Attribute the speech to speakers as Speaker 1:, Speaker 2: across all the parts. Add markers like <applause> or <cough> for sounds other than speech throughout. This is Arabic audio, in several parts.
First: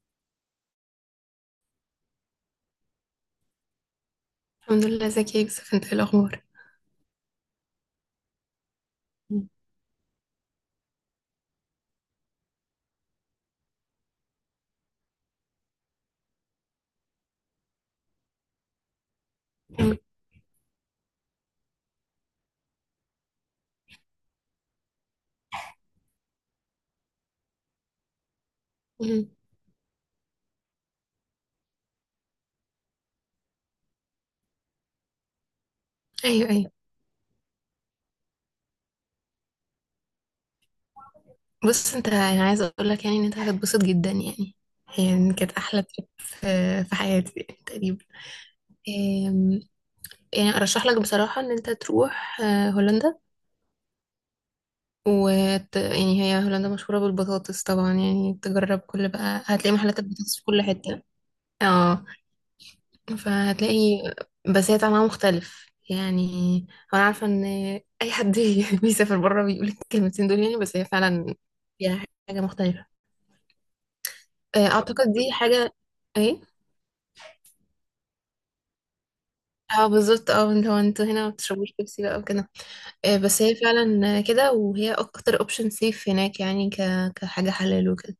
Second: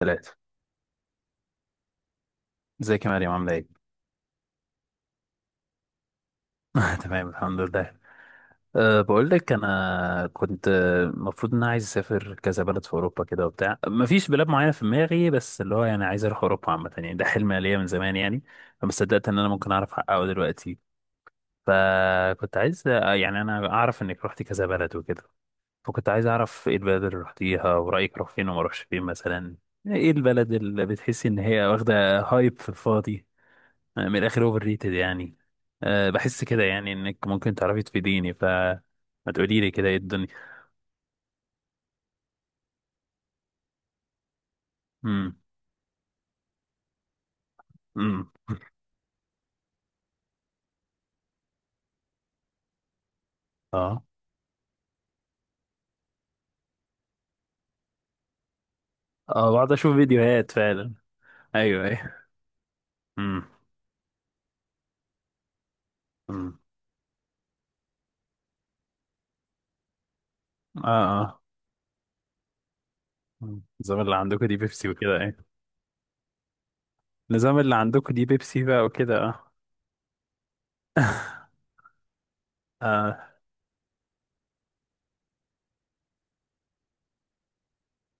Speaker 1: ثلاثة. ازيك يا مريم، عاملة ايه؟
Speaker 2: الحمد لله، ازيك يا يوسف؟ انت ايه الاخبار؟
Speaker 1: <laughs> تمام، الحمد لله. بقول
Speaker 2: مم.
Speaker 1: لك انا كنت، المفروض ان انا عايز اسافر كذا بلد في اوروبا كده وبتاع، مفيش بلاد معينة في دماغي، بس اللي هو يعني عايز اروح اوروبا عامة، يعني ده حلم ليا من زمان يعني. فما صدقت ان انا ممكن اعرف احققه دلوقتي. فكنت عايز، يعني انا اعرف انك رحتي كذا بلد وكده. فكنت عايز اعرف ايه البلد اللي رحتيها، ورأيك اروح فين وما اروحش فين
Speaker 2: مم.
Speaker 1: مثلا. ايه البلد اللي بتحسي ان هي واخدة هايب في الفاضي. أنا من الاخر اوفر ريتد يعني. أه بحس
Speaker 2: ايوه،
Speaker 1: كده
Speaker 2: ايوه.
Speaker 1: يعني انك ممكن تعرفي تفيديني، فما تقولي لي كده ايه الدنيا.
Speaker 2: بص، انت انا عايزه اقول لك يعني ان انت هتتبسط جدا يعني. هي يعني
Speaker 1: امم.
Speaker 2: كانت احلى ترip في حياتي يعني تقريبا.
Speaker 1: امم.
Speaker 2: أم، يعني ارشح لك بصراحه ان انت تروح هولندا.
Speaker 1: اه.
Speaker 2: يعني هي هولندا مشهوره بالبطاطس طبعا، يعني تجرب. كل بقى
Speaker 1: اه، بقعد
Speaker 2: هتلاقي
Speaker 1: اشوف
Speaker 2: محلات البطاطس في
Speaker 1: فيديوهات
Speaker 2: كل
Speaker 1: فعلا.
Speaker 2: حته.
Speaker 1: ايوه،
Speaker 2: اه،
Speaker 1: ايوه. امم.
Speaker 2: فهتلاقي بساتة معناه مختلف يعني.
Speaker 1: امم.
Speaker 2: انا عارفه ان اي حد <laughs> بيسافر بره بيقول الكلمتين دول يعني، بس هي
Speaker 1: اه.
Speaker 2: فعلا
Speaker 1: اه.
Speaker 2: فيها حاجه مختلفه.
Speaker 1: مم. النظام اللي عندكم دي بيبسي
Speaker 2: اعتقد
Speaker 1: وكده،
Speaker 2: دي
Speaker 1: ايه؟
Speaker 2: حاجه. ايه.
Speaker 1: النظام اللي عندكم دي بيبسي بقى وكده، اه.
Speaker 2: اه بالظبط، اه اللي هو انتوا هنا ما
Speaker 1: <laughs>
Speaker 2: بتشربوش بيبسي بقى وكده.
Speaker 1: اه.
Speaker 2: بس هي فعلا كده، وهي اكتر اوبشن سيف هناك يعني كحاجه حلال وكده.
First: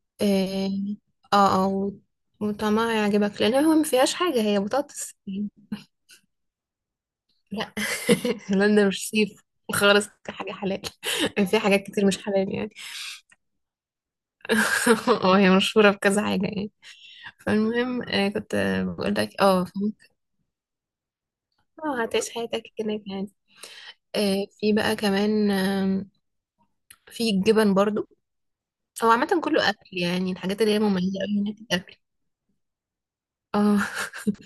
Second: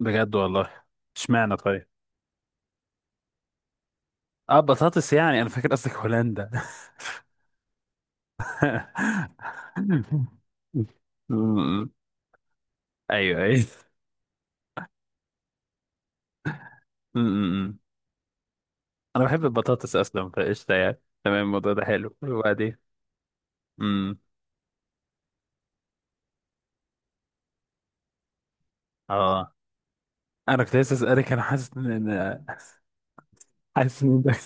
Speaker 1: بجد والله.
Speaker 2: اه. اه.
Speaker 1: اشمعنى طيب.
Speaker 2: وطعمها يعجبك لان هو ما فيهاش حاجه، هي
Speaker 1: اه، بطاطس،
Speaker 2: بطاطس.
Speaker 1: يعني انا فاكر قصدك هولندا.
Speaker 2: لا، <laughs> هولندا مش صيف خالص كحاجة حلال.
Speaker 1: <laughs>
Speaker 2: <laughs> في حاجات
Speaker 1: امم.
Speaker 2: كتير مش حلال يعني.
Speaker 1: ايوه، ايوه.
Speaker 2: <laughs> وهي مشهورة بكذا حاجة يعني.
Speaker 1: امم.
Speaker 2: فالمهم آه، كنت آه، بقول
Speaker 1: انا
Speaker 2: لك،
Speaker 1: بحب
Speaker 2: اه فاهم؟
Speaker 1: البطاطس اصلا، فقشطه يعني تمام، الموضوع ده
Speaker 2: اه
Speaker 1: حلو.
Speaker 2: هتعيش حياتك
Speaker 1: وبعدين
Speaker 2: هناك يعني.
Speaker 1: امم
Speaker 2: في بقى كمان، في الجبن برضو. هو عامة
Speaker 1: اه
Speaker 2: كله أكل، يعني الحاجات
Speaker 1: انا
Speaker 2: اللي
Speaker 1: كنت
Speaker 2: هي
Speaker 1: لسه
Speaker 2: مميزة
Speaker 1: اسالك،
Speaker 2: أوي
Speaker 1: انا
Speaker 2: هناك
Speaker 1: حاسس ان
Speaker 2: الأكل.
Speaker 1: إن- <laughs>
Speaker 2: اه.
Speaker 1: حاسس ان ده <laughs>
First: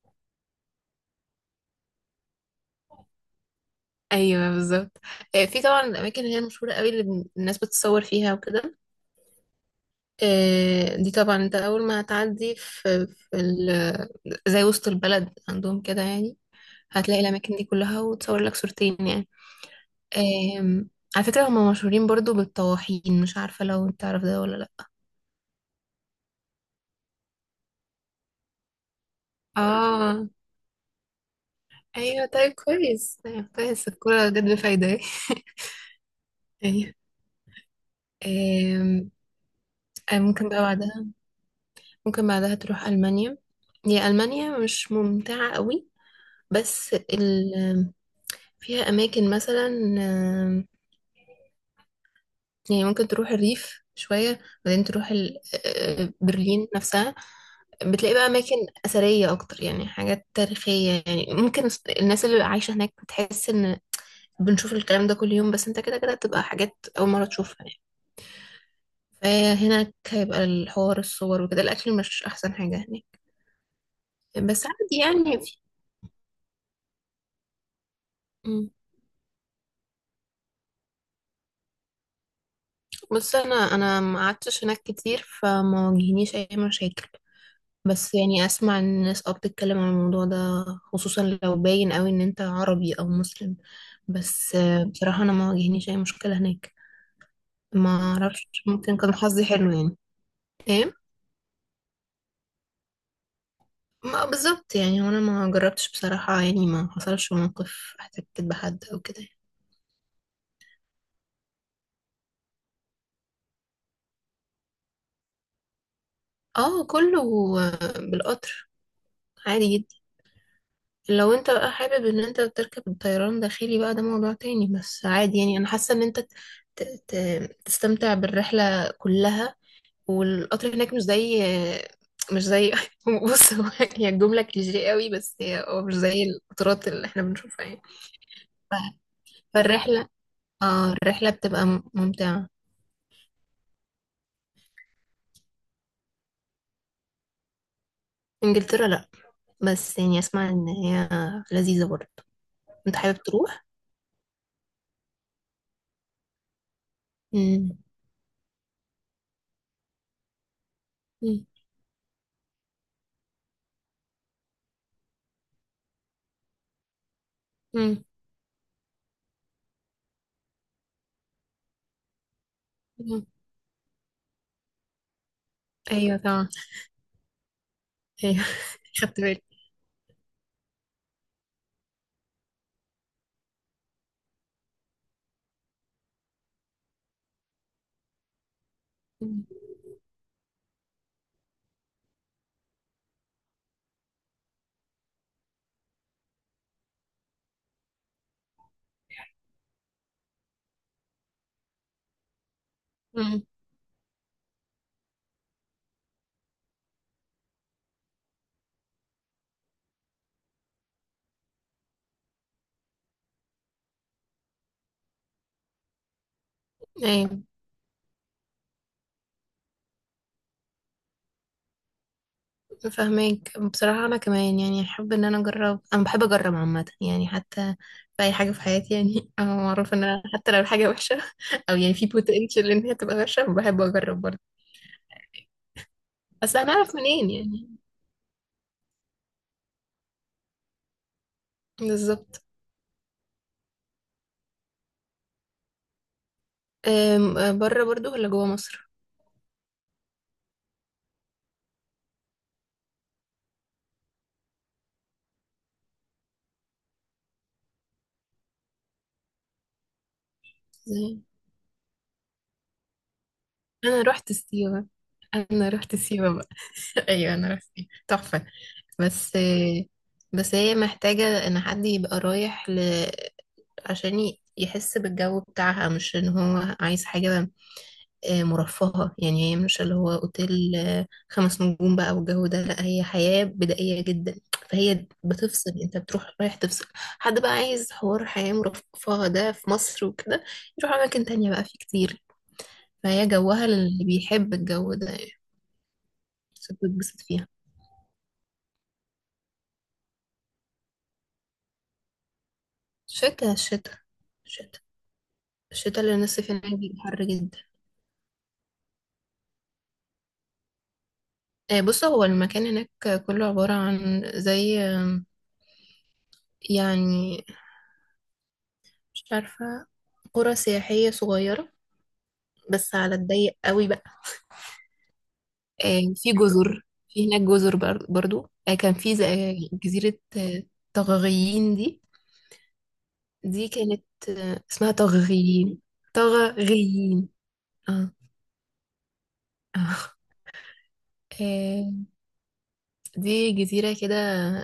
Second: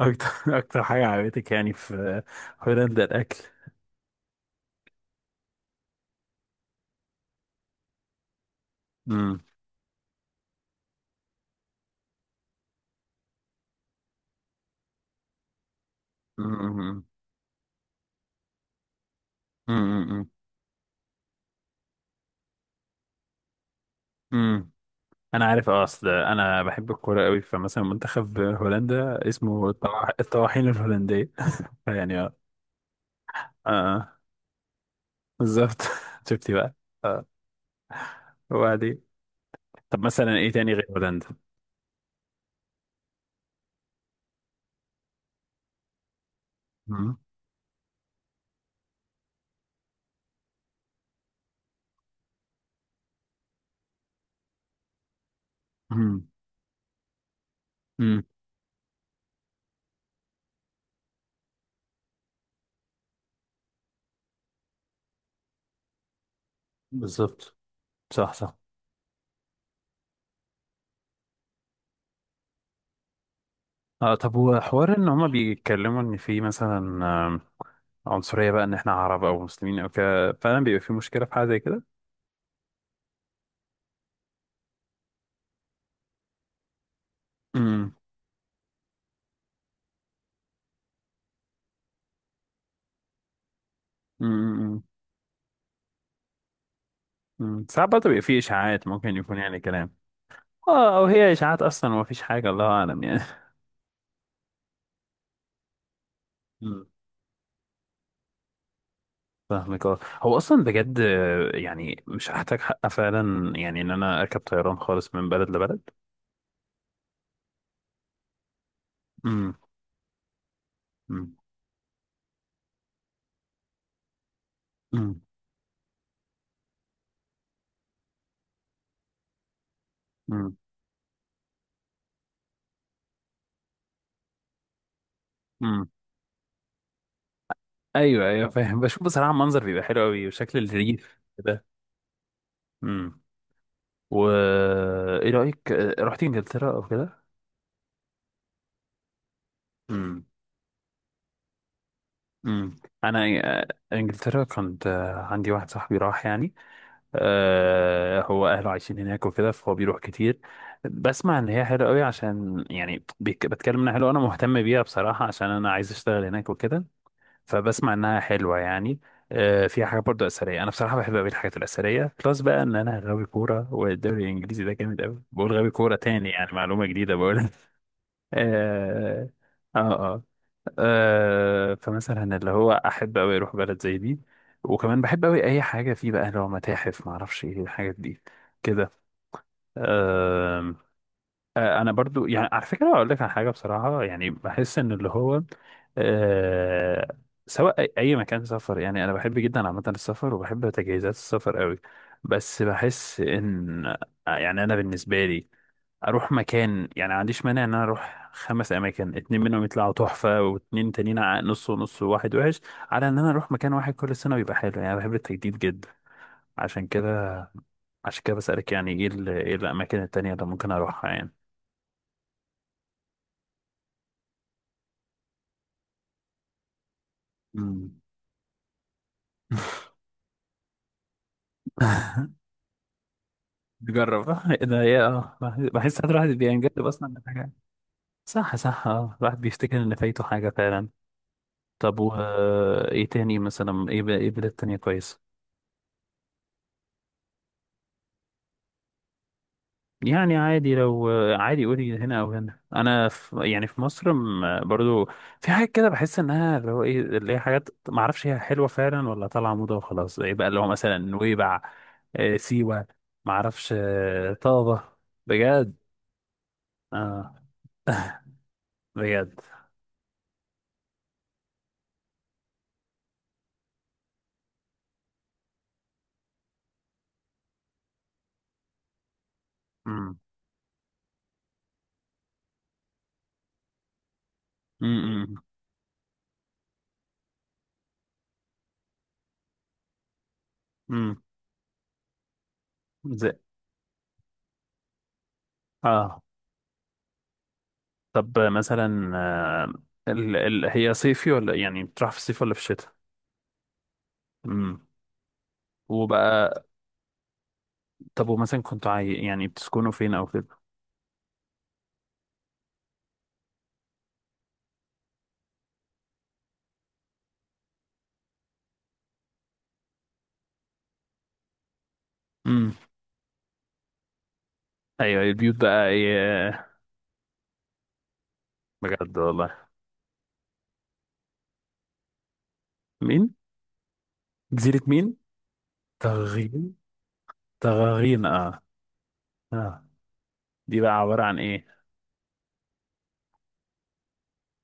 Speaker 1: اكتر اكتر حاجه عجبتك يعني في هولندا، الاكل.
Speaker 2: <laughs> ايوه بالظبط. في طبعا الاماكن اللي هي مشهوره قوي اللي الناس بتتصور فيها وكده.
Speaker 1: امم.
Speaker 2: دي طبعا انت اول ما هتعدي زي وسط البلد عندهم كده يعني.
Speaker 1: امم.
Speaker 2: هتلاقي الاماكن دي كلها، وتصور لك صورتين يعني.
Speaker 1: امم.
Speaker 2: آم، على فكرة هم مشهورين برضو بالطواحين، مش عارفة لو انت تعرف ده ولا
Speaker 1: امم.
Speaker 2: لا.
Speaker 1: انا عارف، اصل انا بحب الكوره قوي، فمثلا منتخب هولندا اسمه
Speaker 2: اه.
Speaker 1: الطواحين الهولنديه <laughs> يعني،
Speaker 2: ايوه
Speaker 1: اه.
Speaker 2: طيب كويس، طيب كويس،
Speaker 1: اه
Speaker 2: الكورة جت بفايدة.
Speaker 1: بالظبط، <laughs> شفتي
Speaker 2: <laughs>
Speaker 1: بقى.
Speaker 2: ايوه.
Speaker 1: اه. وبعدين
Speaker 2: آم،
Speaker 1: طب
Speaker 2: آه،
Speaker 1: مثلا
Speaker 2: ممكن
Speaker 1: ايه
Speaker 2: بقى
Speaker 1: تاني غير
Speaker 2: بعدها،
Speaker 1: هولندا؟
Speaker 2: ممكن بعدها تروح المانيا. هي المانيا مش ممتعة قوي، بس ال... فيها اماكن مثلا، يعني ممكن تروح الريف شوية، بعدين تروح
Speaker 1: امم.
Speaker 2: برلين نفسها. بتلاقي بقى أماكن أثرية أكتر يعني، حاجات تاريخية. يعني ممكن الناس اللي عايشة هناك بتحس إن بنشوف الكلام ده كل يوم، بس أنت كده كده بتبقى حاجات أول مرة تشوفها
Speaker 1: بالظبط.
Speaker 2: يعني.
Speaker 1: صح، صح.
Speaker 2: فهناك هيبقى الحوار الصور وكده، الأكل مش أحسن حاجة هناك،
Speaker 1: آه طب هو
Speaker 2: بس
Speaker 1: حوار
Speaker 2: عادي
Speaker 1: ان هما
Speaker 2: يعني. في
Speaker 1: بيتكلموا ان في مثلا عنصرية بقى
Speaker 2: مم.
Speaker 1: ان احنا عرب او مسلمين او كده، فعلا بيبقى في مشكلة في حاجة زي كده؟
Speaker 2: بص، أنا ما قعدتش هناك كتير، فما واجهنيش أي مشاكل.
Speaker 1: امم.
Speaker 2: بس يعني اسمع ان الناس اه بتتكلم عن الموضوع ده، خصوصا لو باين قوي ان انت عربي او مسلم. بس
Speaker 1: امم.
Speaker 2: بصراحة انا ما واجهنيش اي مشكلة هناك.
Speaker 1: أمم. ساعات
Speaker 2: ما
Speaker 1: برضه بيبقى في
Speaker 2: اعرفش،
Speaker 1: اشاعات،
Speaker 2: ممكن كان
Speaker 1: ممكن يكون
Speaker 2: حظي
Speaker 1: يعني
Speaker 2: حلو
Speaker 1: كلام.
Speaker 2: يعني. ايه.
Speaker 1: اه، او هي اشاعات اصلا ومفيش حاجة، الله اعلم يعني.
Speaker 2: ما بالظبط يعني، وانا ما جربتش بصراحة، يعني
Speaker 1: أمم.
Speaker 2: ما حصلش موقف احتكيت بحد او كده يعني.
Speaker 1: فاهمك. اه هو اصلا بجد، يعني مش هحتاج حق فعلا يعني ان انا اركب طيران خالص من بلد لبلد.
Speaker 2: اه كله بالقطر،
Speaker 1: امم.
Speaker 2: عادي جدا. لو
Speaker 1: امم.
Speaker 2: انت بقى حابب ان انت تركب الطيران داخلي بقى ده موضوع تاني، بس
Speaker 1: امم.
Speaker 2: عادي يعني. انا حاسة ان انت ت- تستمتع بالرحلة كلها، والقطر هناك مش زي <laughs> بص هو، هي الجملة كليشيه قوي، بس هي هو
Speaker 1: أمم.
Speaker 2: مش زي القطارات اللي احنا بنشوفها يعني.
Speaker 1: ايوه، ايوه،
Speaker 2: ف-
Speaker 1: فاهم، بشوف بصراحه منظر بيبقى حلو
Speaker 2: فالرحلة،
Speaker 1: قوي، وشكل
Speaker 2: اه
Speaker 1: الريف
Speaker 2: الرحلة
Speaker 1: كده.
Speaker 2: بتبقى ممتعة.
Speaker 1: امم. و ايه رايك، رحت انجلترا او كده؟
Speaker 2: انجلترا لا، بس يعني
Speaker 1: امم.
Speaker 2: اسمع ان هي لذيذة برضه.
Speaker 1: امم.
Speaker 2: انت
Speaker 1: انا،
Speaker 2: حابب تروح؟
Speaker 1: آه، انجلترا كنت، عندي واحد صاحبي راح يعني،
Speaker 2: مم.
Speaker 1: هو اهله عايشين هناك وكده، فهو بيروح كتير. بسمع
Speaker 2: مم.
Speaker 1: ان هي حلوه قوي، عشان يعني بيك- بتكلم انها حلوه، انا مهتم بيها بصراحه، عشان انا عايز اشتغل هناك وكده. فبسمع
Speaker 2: مم.
Speaker 1: انها حلوه يعني. فيها حاجه برضو اثريه، انا بصراحه بحب قوي الحاجات الاثريه، بلس بقى ان انا غاوي
Speaker 2: مم.
Speaker 1: كوره، والدوري الانجليزي ده جامد قوي. بقول غاوي كوره
Speaker 2: ايوه
Speaker 1: تاني
Speaker 2: طبعا.
Speaker 1: يعني، معلومه جديده بقول <laughs>
Speaker 2: ايوه. <laughs> خدت
Speaker 1: اه.
Speaker 2: بالي.
Speaker 1: اه، آه فمثلا اللي هو احب قوي اروح بلد زي دي. وكمان بحب قوي اي حاجه فيه بقى اللي هو متاحف، ما اعرفش ايه الحاجات دي كده.
Speaker 2: مم.
Speaker 1: آه، انا برضو يعني على فكره اقول لك على حاجه بصراحه، يعني بحس ان اللي هو آه سواء اي أي مكان سفر يعني، انا بحب جدا عامه السفر، وبحب تجهيزات السفر قوي. بس بحس
Speaker 2: مم.
Speaker 1: ان، يعني انا بالنسبه لي اروح مكان، يعني ما عنديش مانع ان انا اروح خمس اماكن، اتنين منهم يطلعوا تحفه واتنين تانيين نص ونص، وواحد وحش. على ان انا اروح مكان واحد كل سنه ويبقى حلو يعني، أنا بحب التجديد جدا. عشان كده،
Speaker 2: ايوه
Speaker 1: بسالك يعني ايه ايه الاماكن التانيه اللي ممكن اروحها يعني.
Speaker 2: فاهمك. بصراحة أنا كمان يعني أحب إن أنا أجرب، أنا بحب أجرب عامة يعني، حتى
Speaker 1: مم.
Speaker 2: في أي حاجة في حياتي يعني. <laughs> أنا معروف إن أنا حتى لو الحاجة وحشة <laughs> أو يعني في بوتنشال إن هي تبقى وحشة بحب أجرب
Speaker 1: نجرب،
Speaker 2: برضه.
Speaker 1: إيه ده ايه، اه بحس ساعات الواحد
Speaker 2: بس أنا
Speaker 1: بينجذب
Speaker 2: أعرف
Speaker 1: اصلا
Speaker 2: منين
Speaker 1: لحاجة.
Speaker 2: يعني؟
Speaker 1: صح، صح. اه الواحد بيفتكر ان فايته حاجة فعلا. طب و،
Speaker 2: بالظبط.
Speaker 1: ايه تاني مثلا، ايه ايه بلاد تانية كويسة؟
Speaker 2: بره برضه ولا جوه مصر؟
Speaker 1: يعني عادي، لو، عادي، قولي هنا او هنا، انا في يعني في مصر برضو في حاجات كده بحس انها اللي هو ايه، اللي هي حاجات ما اعرفش هي حلوة فعلا ولا طالعة موضة وخلاص. ايه بقى اللي هو مثلا
Speaker 2: إزاي؟
Speaker 1: نويبع، سيوة، ما اعرفش،
Speaker 2: أنا رحت
Speaker 1: طابة.
Speaker 2: سيوة. أنا
Speaker 1: بجد.
Speaker 2: رحت سيوة بقى. <laughs>
Speaker 1: اه
Speaker 2: أيوة أنا رحت سيوة تحفة. بس
Speaker 1: بجد.
Speaker 2: بس هي محتاجة إن حد يبقى رايح، عشان يحس بالجو بتاعها، مش ان هو عايز حاجة مرفهة. يعني هي مش اللي هو اوتيل 5 نجوم بقى والجو ده، لا هي حياة بدائية جدا. فهي
Speaker 1: امم.
Speaker 2: بتفصل، انت بتروح رايح تفصل. حد بقى عايز حوار حياة مرفهة ده في مصر وكده يروح
Speaker 1: امم.
Speaker 2: اماكن تانية، بقى في كتير. فهي
Speaker 1: زي.
Speaker 2: جوها اللي بيحب الجو ده يعني،
Speaker 1: اه
Speaker 2: بس بتتبسط فيها.
Speaker 1: طب مثلا آه هي صيفي ولا يعني بتروح في الصيف ولا في الشتاء؟
Speaker 2: شتا شتا شتا.
Speaker 1: امم.
Speaker 2: الشتا اللي الناس
Speaker 1: وبقى
Speaker 2: فيه هناك بيبقى حر جدا.
Speaker 1: طب ومثلا يعني بتسكنوا فين او كده؟
Speaker 2: بص هو المكان هناك كله عبارة عن زي، يعني مش عارفة، قرى سياحية صغيرة،
Speaker 1: امم.
Speaker 2: بس على الضيق قوي بقى.
Speaker 1: ايوه، البيوت بقى
Speaker 2: في
Speaker 1: ايه؟
Speaker 2: جزر. في هناك جزر بر- برضو آه، كان في
Speaker 1: بجد
Speaker 2: ز- آه،
Speaker 1: والله.
Speaker 2: جزيرة طغغيين دي.
Speaker 1: مين؟
Speaker 2: دي كانت
Speaker 1: جزيرة
Speaker 2: اسمها
Speaker 1: مين؟
Speaker 2: طغغيين.
Speaker 1: تغغين.
Speaker 2: طغغيين اه.
Speaker 1: تغغين، اه.
Speaker 2: <laughs>
Speaker 1: اه.
Speaker 2: آه.
Speaker 1: دي بقى عبارة عن ايه؟
Speaker 2: آه، دي جزيرة كده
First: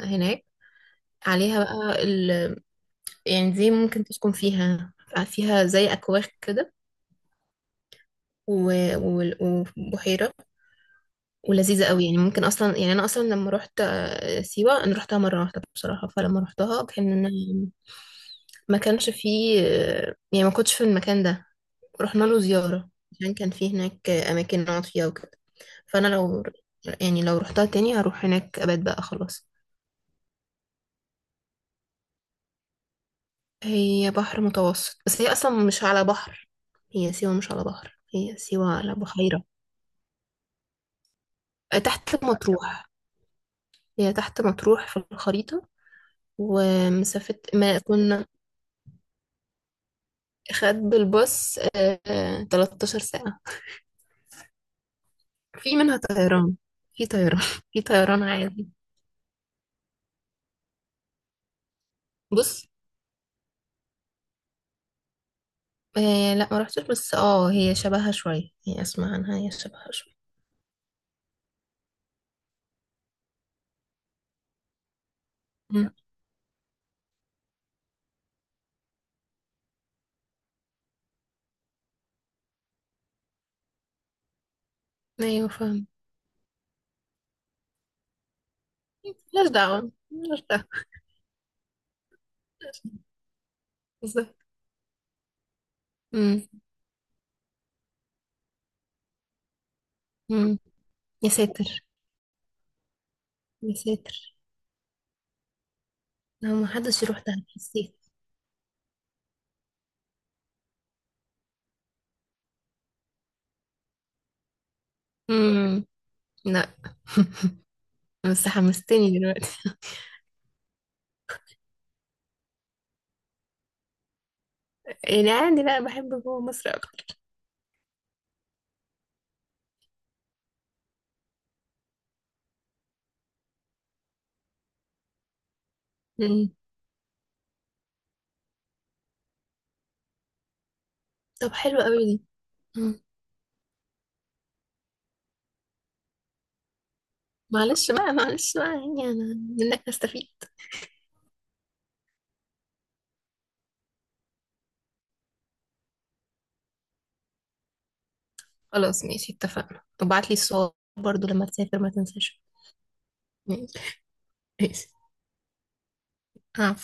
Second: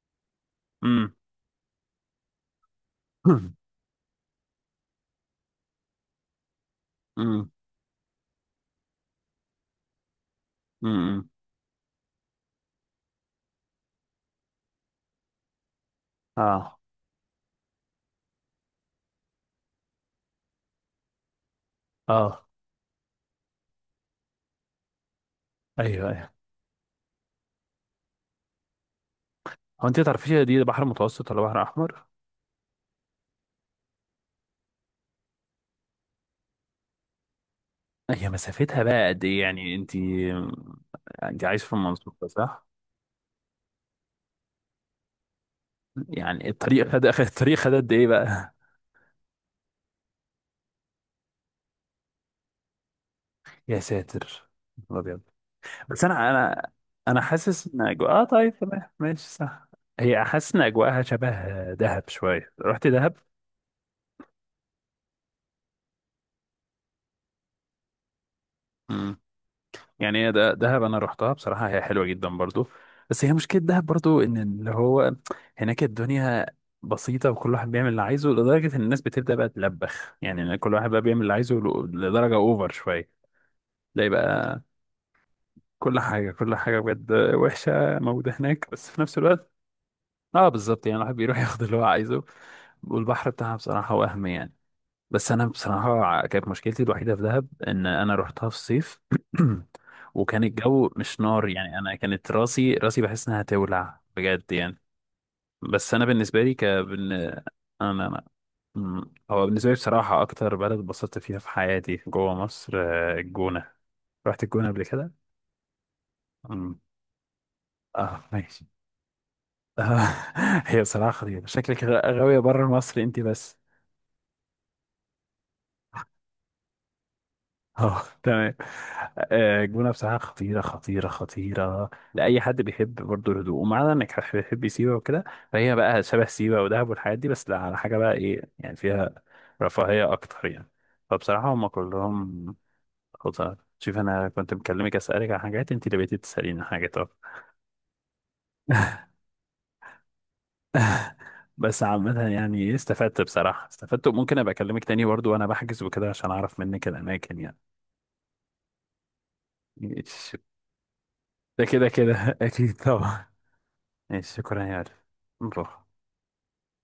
Speaker 2: هناك،
Speaker 1: امم.
Speaker 2: عليها بقى ال... يعني
Speaker 1: <clears throat>
Speaker 2: دي ممكن تسكن فيها، فيها زي أكواخ كده،
Speaker 1: امم.
Speaker 2: و... وال- وبحيرة،
Speaker 1: امم.
Speaker 2: ولذيذة قوي يعني. ممكن أصلا، يعني أنا أصلا لما روحت سيوة أنا روحتها مرة واحدة بصراحة، فلما
Speaker 1: اه.
Speaker 2: روحتها ما كانش فيه يعني ما كنتش في المكان ده. رحنا له
Speaker 1: اه.
Speaker 2: زيارة عشان كان فيه هناك أماكن نقعد فيها وكده. فأنا
Speaker 1: ايوه، ايوه.
Speaker 2: لو، يعني لو روحتها تاني هروح هناك أبات بقى خلاص.
Speaker 1: هو انت تعرفيش دي بحر متوسط ولا بحر احمر؟
Speaker 2: هي بحر متوسط، بس هي أصلا مش على بحر، هي سيوة مش على بحر،
Speaker 1: هي
Speaker 2: هي سيوة
Speaker 1: مسافتها
Speaker 2: على
Speaker 1: بقى قد ايه؟
Speaker 2: بحيرة.
Speaker 1: يعني انت عايش في
Speaker 2: تحت
Speaker 1: المنصورة صح؟
Speaker 2: مطروح، هي تحت مطروح في الخريطة.
Speaker 1: يعني الطريق
Speaker 2: ومسافة
Speaker 1: الطريق خد
Speaker 2: ما
Speaker 1: قد ايه
Speaker 2: كنا،
Speaker 1: بقى؟
Speaker 2: خد بالباص 13 ساعة.
Speaker 1: <laughs> يا ساتر. يا نهار ابيض.
Speaker 2: في منها
Speaker 1: بس انا،
Speaker 2: طيران،
Speaker 1: انا
Speaker 2: في
Speaker 1: انا
Speaker 2: طيران
Speaker 1: حاسس
Speaker 2: <laughs> في
Speaker 1: ان اجواء،
Speaker 2: طيران
Speaker 1: اه طيب،
Speaker 2: عادي.
Speaker 1: تمام، ماشي، صح. هي حاسس ان اجواءها شبه دهب شوية،
Speaker 2: بص،
Speaker 1: رحت دهب؟
Speaker 2: آه لا ما رحتش، بس اه هي شبهها شوية، هي اسمع عنها هي شبهها شوية.
Speaker 1: يعني هي، ده دهب انا رحتها بصراحه، هي حلوه جدا برضو. بس هي مشكله دهب برضو ان اللي هو هناك
Speaker 2: مم.
Speaker 1: الدنيا بسيطه، وكل واحد بيعمل اللي عايزه، لدرجه ان الناس بتبدا بقى تلبخ يعني، كل واحد بقى بيعمل اللي عايزه، لدرجه اوفر شويه. تلاقي بقى
Speaker 2: ايوه فاهم.
Speaker 1: كل حاجه كل حاجه بجد وحشه موجوده هناك، بس في نفس
Speaker 2: ملهاش
Speaker 1: الوقت
Speaker 2: دعوة، ملهاش
Speaker 1: اه
Speaker 2: دعوة.
Speaker 1: بالظبط يعني الواحد بيروح <laughs> ياخد اللي هو عايزه. والبحر بتاعها بصراحه وهم
Speaker 2: بالظبط.
Speaker 1: يعني. بس انا بصراحه
Speaker 2: مم.
Speaker 1: كانت مشكلتي الوحيده في دهب ان انا رحتها في الصيف. <clears throat> وكان
Speaker 2: مم.
Speaker 1: الجو مش
Speaker 2: يا
Speaker 1: نار يعني،
Speaker 2: ساتر،
Speaker 1: انا كانت راسي راسي بحس انها
Speaker 2: يا
Speaker 1: تولع
Speaker 2: ساتر.
Speaker 1: بجد يعني. بس انا بالنسبه لي
Speaker 2: لو
Speaker 1: ك
Speaker 2: ما حدش
Speaker 1: بن...
Speaker 2: يروح ده
Speaker 1: انا
Speaker 2: حسيت.
Speaker 1: انا أمم، هو بالنسبه لي بصراحه اكتر بلد اتبسطت فيها في حياتي جوه مصر، الجونه. رحت الجونه قبل كده؟
Speaker 2: مم. لا.
Speaker 1: أمم.
Speaker 2: <laughs>
Speaker 1: اه
Speaker 2: بس
Speaker 1: ماشي.
Speaker 2: حمستني دلوقتي.
Speaker 1: آه، <laughs> هي صراحه خطيره، شكلك غاويه بره مصر انت بس.
Speaker 2: يعني عادي، لا بحب جوه مصر اكتر.
Speaker 1: <laughs> اه تمام. الجونة بصراحة خطيرة خطيرة خطيرة لأي حد بيحب برضه الهدوء، ومعنى إنك بتحب سيوة وكده، فهي بقى شبه
Speaker 2: مم.
Speaker 1: سيوة ودهب والحاجات دي، بس لا، على حاجة بقى إيه يعني، فيها رفاهية أكتر يعني. فبصراحة
Speaker 2: طب
Speaker 1: هما
Speaker 2: حلو قوي دي.
Speaker 1: كلهم خطر. شوف أنا كنت مكلمك أسألك عن حاجات، أنت اللي بقيتي تسأليني عن حاجات، أه.
Speaker 2: معلش بقى، معلش بقى، يعني انا منك نستفيد.
Speaker 1: بس عامة يعني إيه، استفدت بصراحة، استفدت، وممكن أبقى أكلمك تاني برضه وأنا بحجز وكده عشان أعرف منك الأماكن يعني.
Speaker 2: خلاص ماشي اتفقنا، وبعت لي
Speaker 1: ماشي.
Speaker 2: الصور برضو لما
Speaker 1: ده
Speaker 2: تسافر
Speaker 1: كده
Speaker 2: ما
Speaker 1: كده <laughs>
Speaker 2: تنساش.
Speaker 1: أكيد طبعا.
Speaker 2: ماشي.
Speaker 1: ماشي، شكرا يا
Speaker 2: ماشي.
Speaker 1: عارف. نروح.